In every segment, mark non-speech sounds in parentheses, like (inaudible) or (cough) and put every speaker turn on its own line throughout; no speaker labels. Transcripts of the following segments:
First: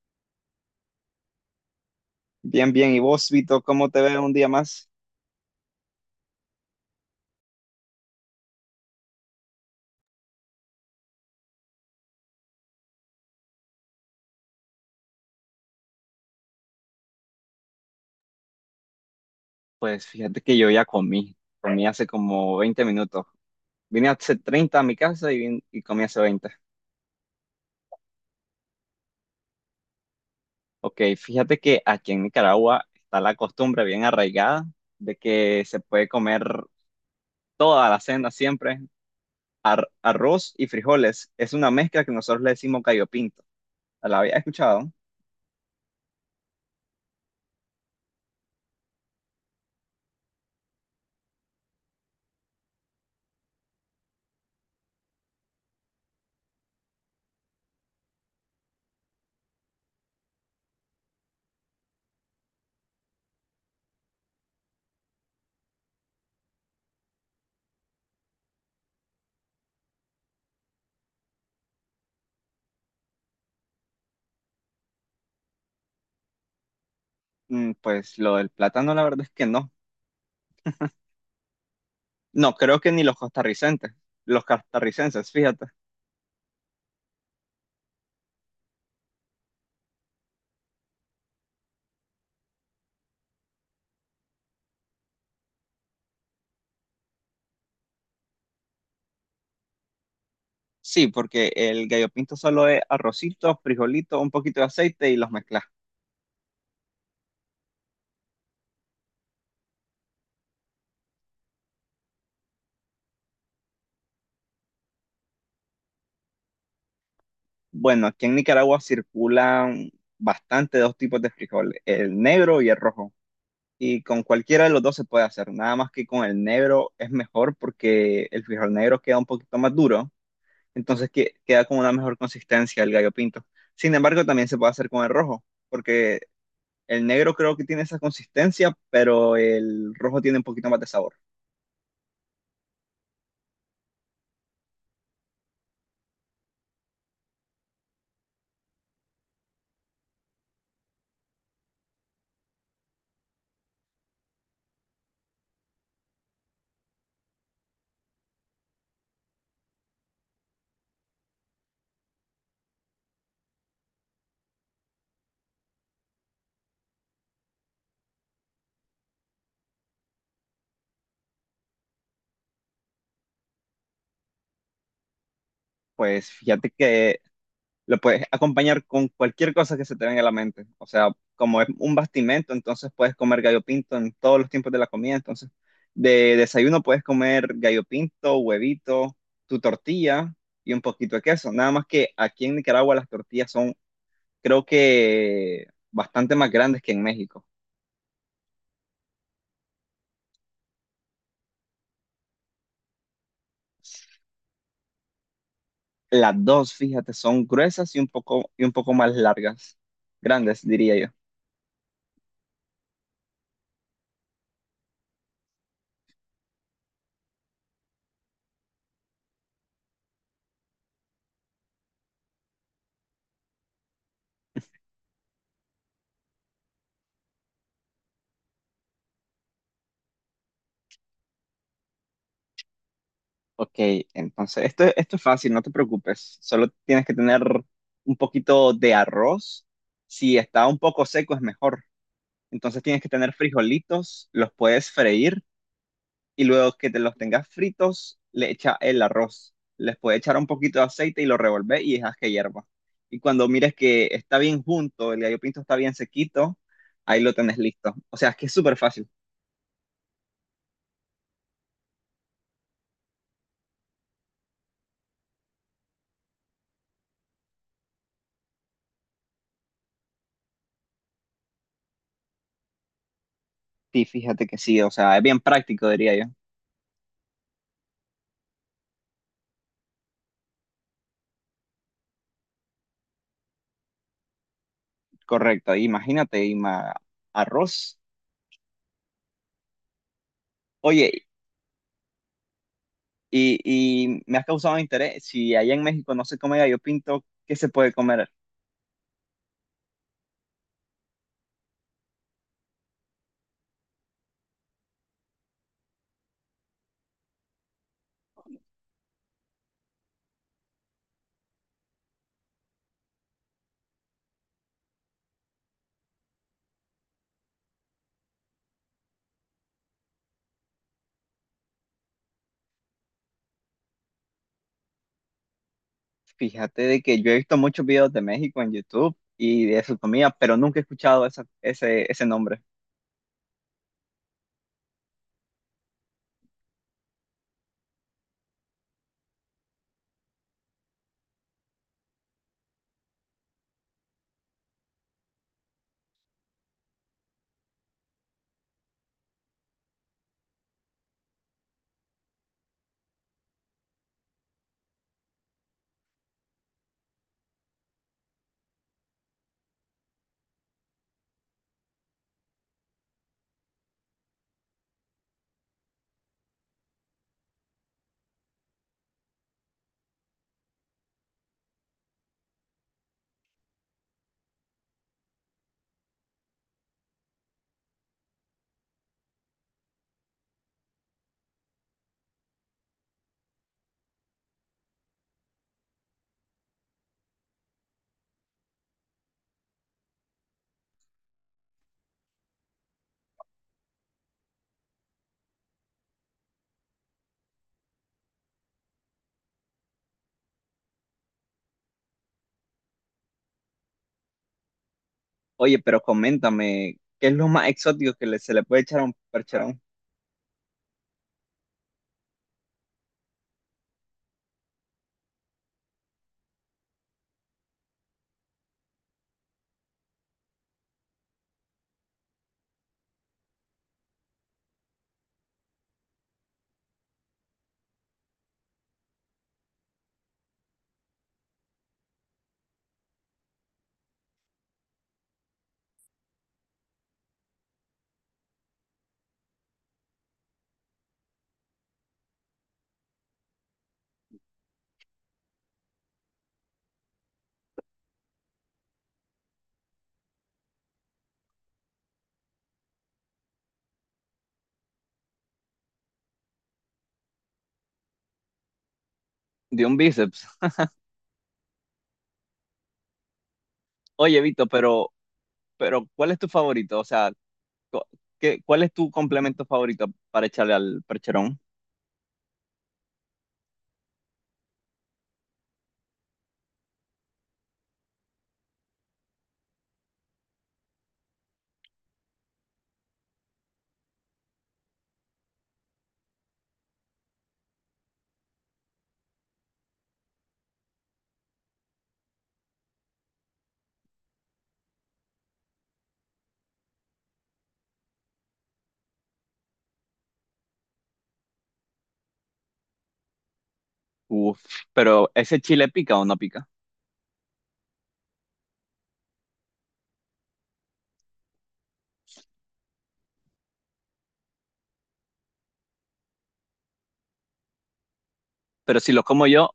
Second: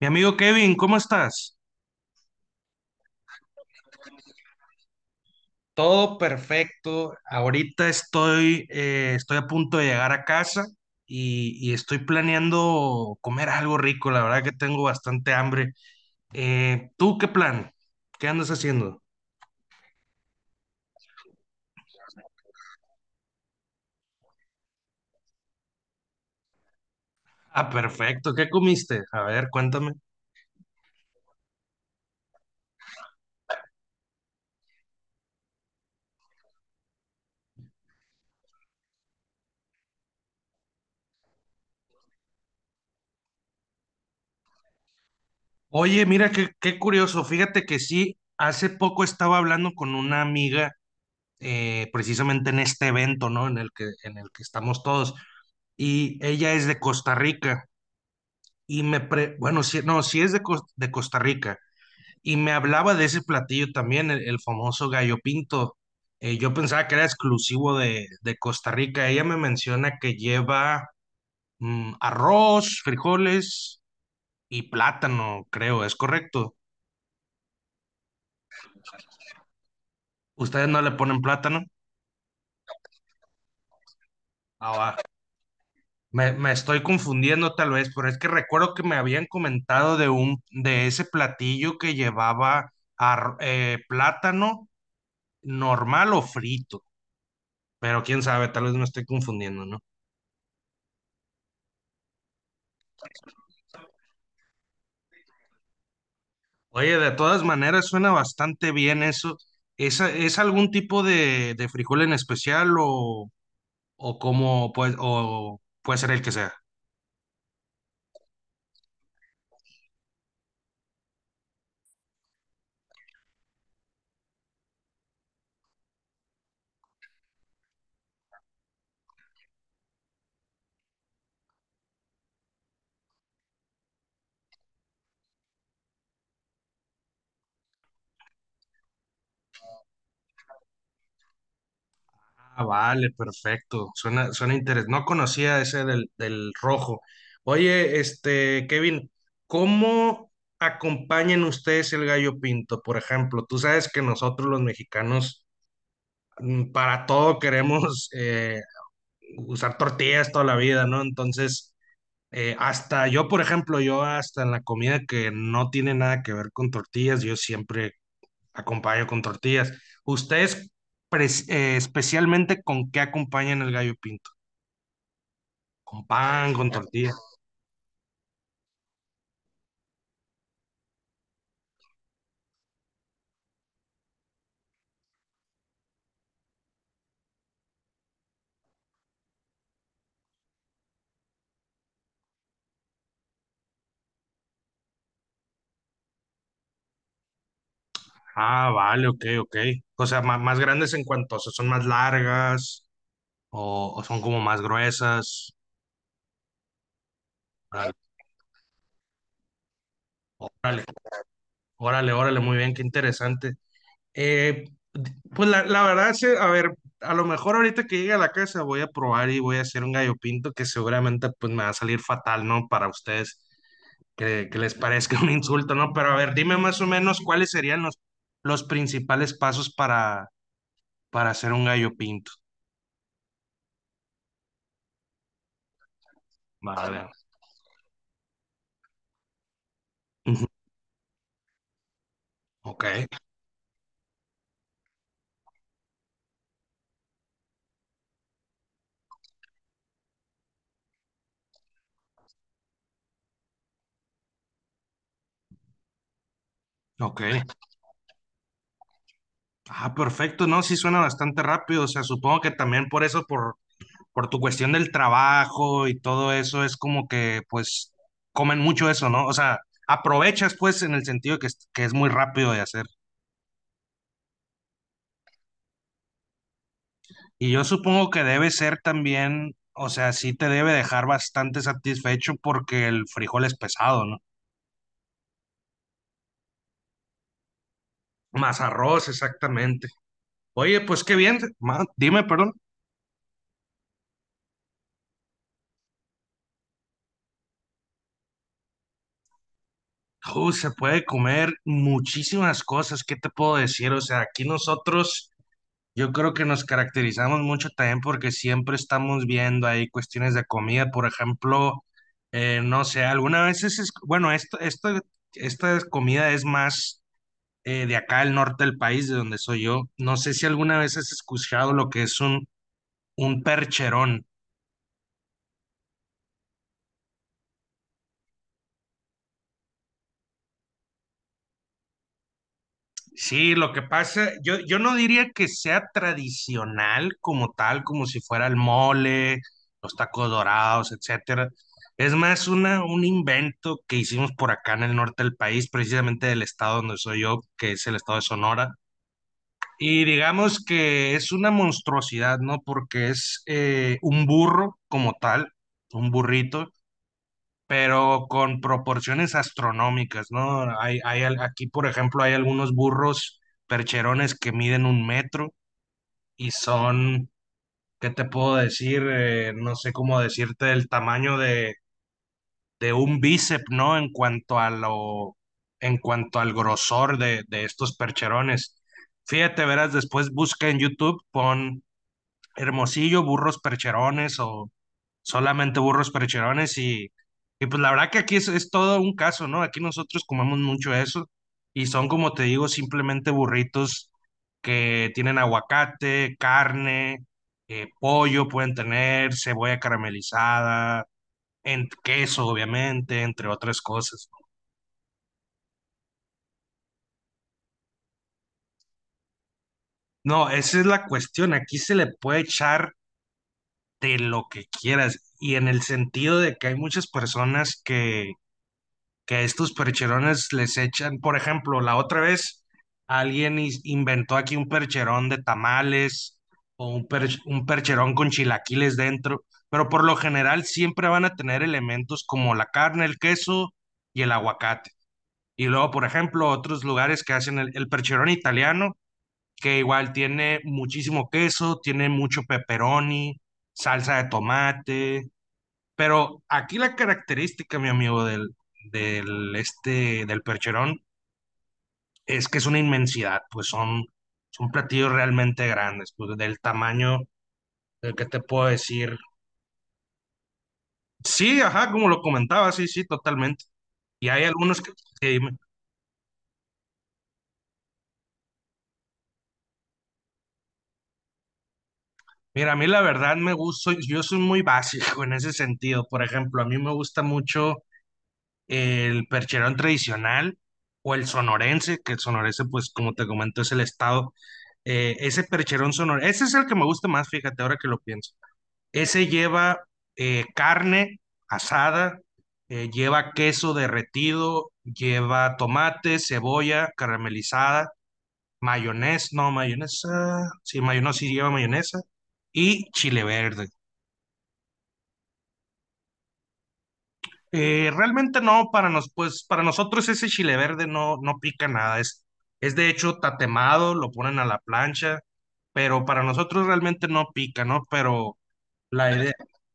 Mi amigo Kevin, ¿cómo estás?
Bien, bien. ¿Y vos, Vito, cómo te ves un día más?
Todo perfecto. Ahorita estoy, estoy a punto de llegar a casa y estoy planeando comer algo rico. La verdad que tengo bastante hambre. ¿Tú qué plan? ¿Qué andas haciendo?
Pues fíjate que yo ya comí hace como 20 minutos. Vine hace 30 a mi casa y comí hace 20.
Ah, perfecto. ¿Qué comiste? A ver, cuéntame.
Ok, fíjate que aquí en Nicaragua está la costumbre bien arraigada de que se puede comer toda la cena siempre, arroz y frijoles. Es una mezcla que nosotros le decimos gallo pinto. ¿La había escuchado?
Oye, mira qué curioso. Fíjate que sí, hace poco estaba hablando con una amiga precisamente en este evento, ¿no? En el que estamos todos. Y ella es de Costa Rica. Y me, pre, bueno, si, no, si es de, de Costa Rica, y me hablaba de ese platillo también, el famoso gallo pinto. Yo pensaba que era exclusivo de Costa Rica. Ella me menciona que lleva mm, arroz, frijoles y plátano, creo, ¿es correcto?
Mm, pues lo del plátano la verdad es que no.
¿Ustedes no le ponen plátano?
No, creo que ni los costarricenses, los
Ah, va.
costarricenses, fíjate.
Me estoy confundiendo tal vez, pero es que recuerdo que me habían comentado de un, de ese platillo que llevaba plátano normal o frito. Pero quién sabe, tal vez me estoy confundiendo, ¿no?
Sí, porque el gallo pinto solo es arrocito, frijolito, un poquito de aceite y los mezclas.
Oye, de todas maneras suena bastante bien eso. ¿Es algún tipo de frijol en especial o cómo puede, o puede ser el que sea?
Bueno, aquí en Nicaragua circulan bastante dos tipos de frijol, el negro y el rojo. Y con cualquiera de los dos se puede hacer, nada más que con el negro es mejor porque el frijol negro queda un poquito más duro, entonces queda con una mejor consistencia el gallo pinto. Sin embargo, también se puede hacer con el rojo, porque el negro creo que tiene esa consistencia, pero el rojo tiene un poquito más de sabor.
Ah, vale, perfecto. Suena interesante. No conocía ese del, del rojo. Oye, este, Kevin, ¿cómo acompañan ustedes el gallo pinto? Por ejemplo, tú sabes que nosotros los mexicanos mm, para todo queremos usar tortillas toda la vida, ¿no? Entonces, hasta yo, por ejemplo, yo hasta en la comida que no tiene nada que ver con tortillas, yo siempre acompaño con tortillas. ¿Ustedes especialmente con qué acompañan el gallo pinto? ¿Con
Pues
pan, con
fíjate
tortilla?
que lo puedes acompañar con cualquier cosa que se te venga a la mente. O sea, como es un bastimento, entonces puedes comer gallo pinto en todos los tiempos de la comida. Entonces, de desayuno puedes comer gallo pinto, huevito, tu tortilla y un poquito de queso. Nada más que aquí en Nicaragua las tortillas son, creo que, bastante más grandes que en México.
Ah, vale, ok, ok. O sea, más grandes en cuanto, o sea, son más largas o son como más gruesas.
Las dos, fíjate, son
Órale,
gruesas y un poco más largas. Grandes,
órale,
diría yo.
órale, órale, muy bien, qué interesante. Eh, pues la verdad, sí, a ver, a lo mejor ahorita que llegue a la casa voy a probar y voy a hacer un gallo pinto que seguramente pues me va a salir fatal, ¿no? Para ustedes, que les parezca (laughs) un insulto, ¿no? Pero a ver, dime más o menos cuáles serían los principales pasos para hacer un gallo pinto.
Ok, entonces esto es fácil, no te preocupes. Solo
A
tienes
ver.
que tener un poquito de arroz. Si
Ujú.
está un poco seco es mejor. Entonces
Ok,
tienes que tener frijolitos, los puedes freír y luego que te los tengas fritos, le echa el arroz. Les puedes echar un poquito de aceite y lo revolver y dejas que hierva. Y cuando mires que está bien junto, el gallo pinto está bien sequito, ahí
ok.
lo tenés listo. O sea, es que es súper fácil.
Ah, perfecto, no, sí suena bastante rápido, o sea, supongo que también por eso, por tu cuestión del trabajo y todo eso, es como que pues comen mucho eso, ¿no? O sea, aprovechas pues en el sentido que es muy rápido de hacer.
Sí, fíjate que sí, o sea, es bien práctico, diría yo.
Y yo supongo que debe ser también, o sea, sí te debe dejar bastante satisfecho porque el frijol es pesado, ¿no?
Correcto, imagínate, arroz.
Más arroz, exactamente. Oye, pues qué
Oye,
bien, dime, perdón.
y, y me has causado interés, si allá en México no se come gallo pinto, ¿qué se puede comer?
Se puede comer muchísimas cosas, ¿qué te puedo decir? O sea, aquí nosotros yo creo que nos caracterizamos mucho también porque siempre estamos viendo ahí cuestiones de comida, por ejemplo, no sé, alguna vez es, bueno, esto, esta comida es más de acá al norte del país, de donde soy yo. No sé si alguna vez has escuchado lo que es un percherón.
Fíjate de que yo he visto muchos videos de México en YouTube y de su comida, pero nunca he escuchado ese nombre.
Sí, lo que pasa, yo no diría que sea tradicional como tal, como si fuera el mole, los tacos dorados, etcétera. Es más una, un invento que hicimos por acá en el norte del país, precisamente del estado donde soy yo, que es el estado de Sonora. Y digamos que es una monstruosidad, ¿no? Porque es un burro como tal, un burrito, pero con proporciones astronómicas, ¿no? Aquí, por ejemplo, hay algunos burros percherones que miden un metro y son, ¿qué te puedo decir? No sé cómo decirte el tamaño de un bíceps, ¿no? En cuanto a lo, en cuanto al grosor de estos percherones. Fíjate, verás, después busca en YouTube, pon Hermosillo, burros percherones o solamente burros percherones y pues la verdad que aquí es todo un caso, ¿no? Aquí nosotros comemos mucho eso y son como te digo, simplemente burritos que tienen aguacate, carne, pollo pueden tener, cebolla caramelizada, en, queso obviamente, entre otras cosas.
Oye, pero coméntame, ¿qué es lo más exótico que se le puede echar a un percherón?
No, esa es la cuestión, aquí se le puede echar de lo que quieras y en el sentido de que hay muchas personas que a estos percherones les echan, por ejemplo, la otra vez alguien inventó aquí un percherón de tamales o un, un percherón con chilaquiles dentro, pero por lo general siempre van a tener elementos como la carne, el queso y el aguacate. Y luego, por ejemplo, otros lugares que hacen el percherón italiano, que igual tiene muchísimo queso, tiene mucho pepperoni, salsa de tomate, pero aquí la característica, mi amigo, del, del, este, del percherón es que es una inmensidad, pues son, son platillos realmente grandes, pues del tamaño del que te puedo decir.
De un bíceps.
Sí, ajá, como lo comentaba, sí, sí, totalmente. Y
Oye,
hay
Vito,
algunos que,
pero,
que me-
pero ¿cuál es tu favorito? O sea, co- cuál es tu complemento favorito para echarle al percherón?
mira, a mí la verdad me gusta, yo soy muy básico en ese sentido. Por ejemplo, a mí me gusta mucho el percherón tradicional o el sonorense, que el sonorense, pues como te comento, es el estado. Ese percherón sonorense, ese es el que me gusta más, fíjate, ahora que lo pienso. Ese lleva carne asada, lleva queso derretido, lleva tomate, cebolla caramelizada, mayonesa, no, mayonesa, sí lleva mayonesa, y chile verde.
Uf, pero ¿ese chile pica o no pica?
Realmente no, para nos, pues, para nosotros ese chile verde no, no pica nada, es de hecho tatemado, lo ponen a la plancha, pero para nosotros realmente no pica, ¿no? Pero
Pero
la
si lo
idea,
como yo,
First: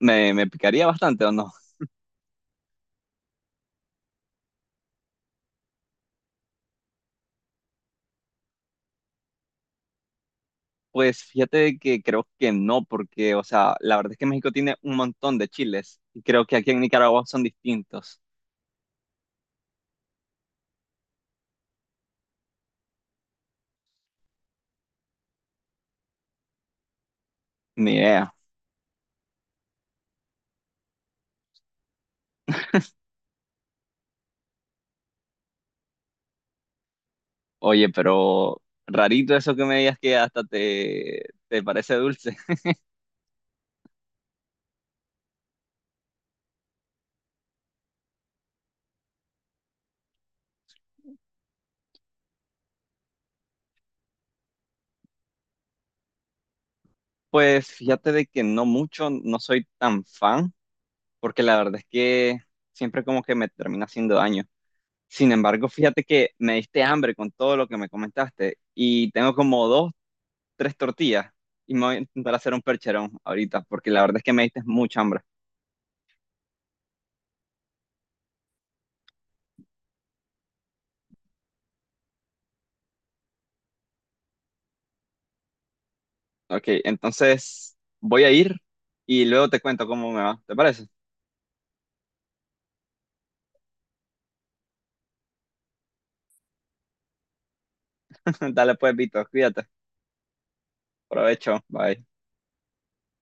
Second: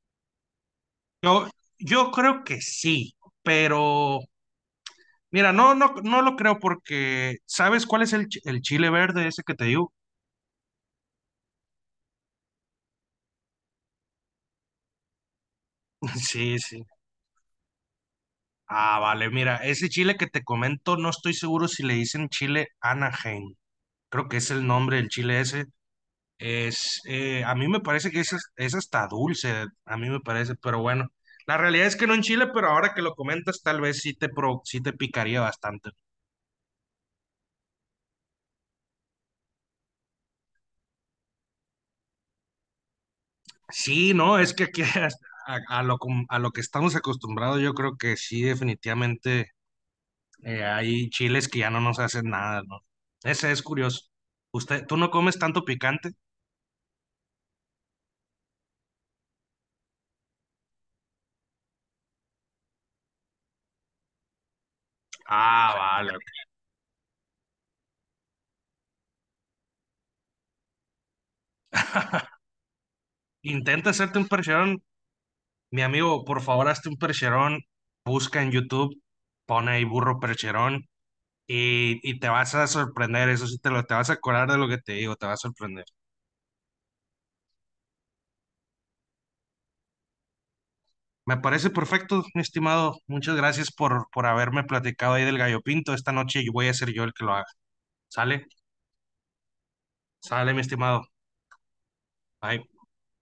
¿me picaría bastante o
yo,
no?
yo creo que sí, pero mira, no, no, no lo creo porque, ¿sabes cuál es el, el chile verde ese que te digo?
Pues fíjate que creo que no, porque, o sea, la verdad es que México tiene un montón de chiles y
(laughs)
creo que
Sí,
aquí en
sí.
Nicaragua son distintos.
Ah, vale, mira, ese chile que te comento, no estoy seguro si le dicen chile Anaheim, creo que es el nombre del chile ese. Es, a mí me
Ni
parece que
idea.
es hasta dulce, a mí me parece, pero bueno, la realidad es que no en Chile, pero ahora que lo comentas, tal vez sí te, sí te picaría bastante.
Oye, pero rarito eso que me digas que hasta te parece dulce. (laughs)
Sí, no, es que aquí (laughs) hasta- a lo, a lo que estamos acostumbrados, yo creo que sí, definitivamente hay chiles que ya no nos hacen nada, ¿no? Ese es curioso. ¿Usted, tú no comes tanto picante?
Pues fíjate de que no mucho, no soy tan fan, porque la verdad es que siempre como que me termina haciendo daño. Sin embargo,
Ah,
fíjate
vale.
que me diste hambre con todo lo que me comentaste y tengo como dos, tres tortillas y me voy a intentar
(laughs)
hacer un percherón ahorita
Intenta
porque la verdad
hacerte
es
un
que me diste
percherón.
mucha hambre.
Mi amigo, por favor, hazte un percherón, busca en YouTube, pone ahí burro percherón y te vas a sorprender, eso sí, te lo, te vas a acordar de lo que te digo, te va a sorprender.
Ok, entonces voy a ir y luego te cuento cómo me va. ¿Te parece?
Me parece perfecto, mi estimado. Muchas gracias por haberme platicado ahí del gallo pinto. Esta noche voy a ser yo el que lo haga. ¿Sale?
(laughs) Dale pues, Vito, cuídate.
Sale, mi estimado.
Provecho, bye.
Bye.